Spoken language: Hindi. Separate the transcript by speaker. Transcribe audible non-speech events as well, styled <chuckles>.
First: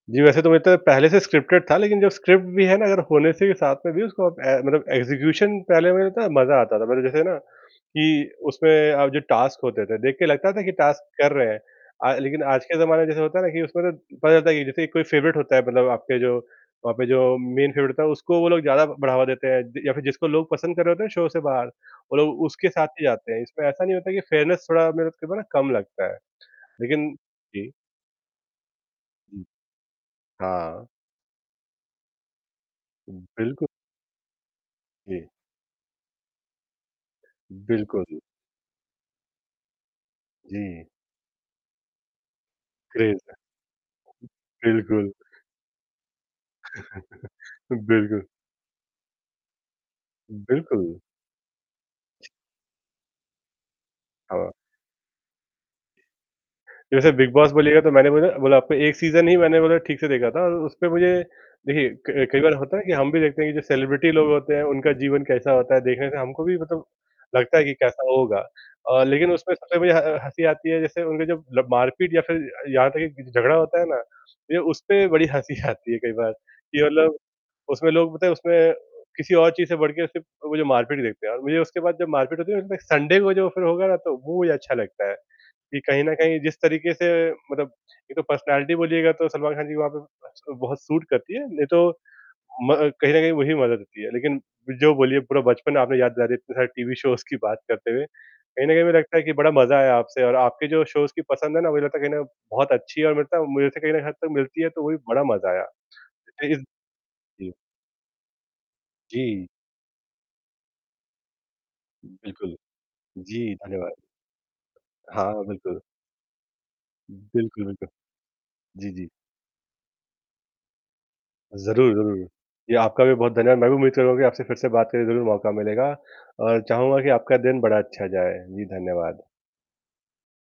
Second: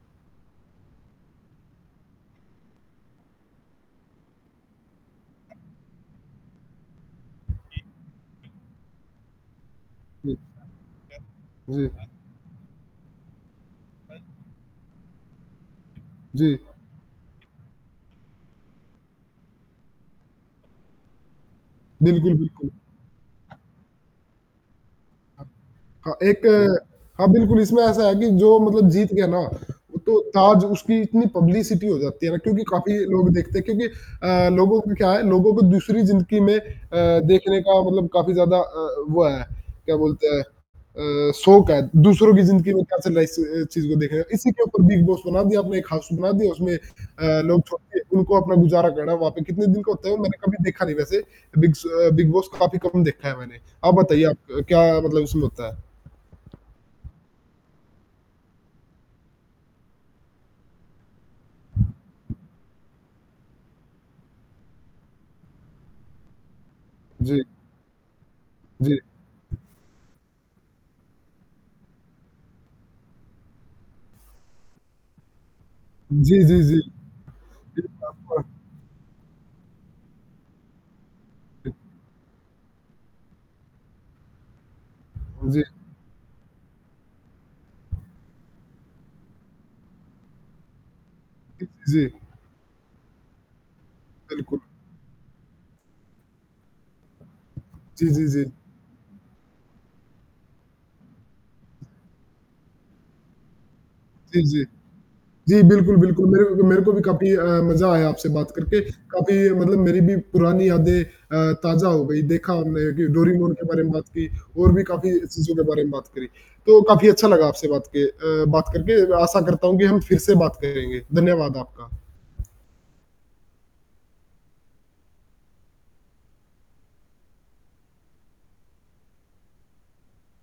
Speaker 1: जी, वैसे तो वो तो पहले से स्क्रिप्टेड था, लेकिन जो स्क्रिप्ट भी है ना अगर होने से ही साथ में भी उसको अप ए, मतलब एक्जीक्यूशन पहले मुझे लगता है, मज़ा आता था पहले जैसे ना
Speaker 2: जी।
Speaker 1: कि उसमें अब जो टास्क होते थे देख के
Speaker 2: जी,
Speaker 1: लगता था कि टास्क कर रहे हैं
Speaker 2: अ जी, अ
Speaker 1: अ, लेकिन आज के ज़माने जैसे होता है ना कि उसमें तो
Speaker 2: पर
Speaker 1: पता था कि जैसे कोई फेवरेट होता है मतलब आपके जो
Speaker 2: जी।
Speaker 1: वहाँ पे जो मेन फेवरेट होता है, उसको वो लोग ज़्यादा बढ़ावा देते हैं या फिर जिसको लोग पसंद कर रहे होते हैं, शो से बाहर वो
Speaker 2: बिल्कुल,
Speaker 1: लोग उसके
Speaker 2: बिल्कुल।
Speaker 1: साथ ही जाते हैं इसमें ऐसा नहीं होता कि फेयरनेस थोड़ा मेरे को तो ना
Speaker 2: अ
Speaker 1: कम लगता
Speaker 2: हाँ
Speaker 1: है
Speaker 2: एक
Speaker 1: लेकिन
Speaker 2: हाँ बिल्कुल
Speaker 1: जी।
Speaker 2: इसमें ऐसा है कि जो मतलब जीत गया ना
Speaker 1: हुँ,
Speaker 2: तो ताज़
Speaker 1: हाँ।
Speaker 2: उसकी इतनी पब्लिसिटी हो जाती है ना क्योंकि काफ़ी लोग देखते हैं
Speaker 1: बिल्कुल।
Speaker 2: क्योंकि अ, लोगों को क्या
Speaker 1: जी।
Speaker 2: है लोगों को दूसरी ज़िंदगी में अ, देखने का
Speaker 1: बिल्कुल।
Speaker 2: मतलब काफ़ी ज़्यादा अ, वो है क्या बोलते हैं
Speaker 1: जी।
Speaker 2: अ, शोक है दूसरों की ज़िंदगी में कैसे
Speaker 1: क्रेज़ है।
Speaker 2: लाइस अ, एस चीज़ को देखा जाए इसी के ऊपर बिग
Speaker 1: बिल्कुल।
Speaker 2: बॉस बना दिया अपने कहा सुना दिया उसमें अ,
Speaker 1: <chuckles>
Speaker 2: लोग छोड़के
Speaker 1: बिल्कुल।
Speaker 2: उनको अपना गुज़ारा करना वहाँ पे कितने दिन का होता है वो मैंने कभी देखा
Speaker 1: बिल्कुल।
Speaker 2: नहीं वैसे बिग्स अ, बिग बॉस काफ़ी कम देखा है मैंने, आप बताइए
Speaker 1: हाँ।
Speaker 2: आप क्या मतलब उसमें होता है?
Speaker 1: जैसे बिग बॉस बोलिएगा तो मैंने बोला बोला आपको एक सीज़न ही मैंने मतलब ठीक से देखा था और उसपे मुझे देखिए क कई बार होता है कि हम भी देखते हैं कि जो सेलिब्रिटी लोग होते हैं उनका जीवन कैसा होता है, देखने का हमको भी मतलब
Speaker 2: जी।
Speaker 1: लगता है कि कैसा होगा
Speaker 2: जी।
Speaker 1: अ, लेकिन उसमें सबसे मुझे ह हँसी आती है जैसे उनके जब मतलब मारपीट या फिर यहाँ तक कि झगड़ा होता है ना ये उसपे बड़ी हँसी आती है कई बार
Speaker 2: जी, जी, जी,
Speaker 1: कि मतलब उसमें लोग पता है
Speaker 2: हाँ, हुँ।
Speaker 1: उसमें किसी और चीज़ से बढ़के सिर्फ़ वो जो मार-पीट देखते हैं और मुझे उसके बाद जब मार-पीट होती है ना उसमें संडे को जो फिर होगा ना तो वो मुझे अच्छा लगता है
Speaker 2: जी।
Speaker 1: कि कहीं न कहीं जिस तरीक़े से मतलब ये तो पर्सनैलिटी बोलिएगा तो सलमान खान जी वहाँ पे आजकल बहुत सूट करती है
Speaker 2: जी,
Speaker 1: नहीं तो
Speaker 2: जी।
Speaker 1: म कहीं न कहीं वही मदद होती है, लेकिन
Speaker 2: बिल्कुल।
Speaker 1: जो बोलिए पूरा बचपन आपने याद दिलाया इतने सारे टीवी शोज़ की बात करते हुए
Speaker 2: जी, जी, जी।
Speaker 1: कहीं न कहीं मुझे लगता है कि बड़ा मज़ा आया आपसे और आपके जो शोज़ की पसंद है ना मुझे लगता कहीं ना बहुत अच्छी है और मुझे लगता मुझे लगता है कहीं ना हद तक
Speaker 2: जी,
Speaker 1: मिलती
Speaker 2: जी,
Speaker 1: है तो वो भी बड़ा मज़ा
Speaker 2: जी
Speaker 1: आया
Speaker 2: बिल्कुल, बिल्कुल, मेरे
Speaker 1: लेकिन
Speaker 2: को मेरे को भी काफ़ी अ,
Speaker 1: जी।
Speaker 2: मज़ा आया आपसे बात करके काफ़ी
Speaker 1: जी।
Speaker 2: मतलब मेरी भी पुरानी यादें अ, ताज़ा हो गई देखा
Speaker 1: बिल्कुल।
Speaker 2: हमने कि डोरी मोन
Speaker 1: जी,
Speaker 2: के बारे
Speaker 1: धन्यवाद।
Speaker 2: में बात की और भी काफ़ी
Speaker 1: हाँ,
Speaker 2: चीज़ों के
Speaker 1: बिल्कुल।
Speaker 2: बारे में बात करी, तो काफ़ी अच्छा लगा
Speaker 1: बिल्कुल,
Speaker 2: आपसे बात
Speaker 1: बिल्कुल।
Speaker 2: के अ, बात
Speaker 1: जी,
Speaker 2: करके
Speaker 1: जी।
Speaker 2: आशा करता हूँ कि हम फिर से बात करेंगे, धन्यवाद आपका।
Speaker 1: ज़रूर, ज़रूर। ये आपका भी बहुत धन्यवाद, मैं भी उम्मीद कर रहा हूँ कि आपसे फिर से बात करने का ज़रूर मौका मिलेगा और चाहूँगा कि आपका दिन बड़ा अच्छा जाए, जी, धन्यवाद।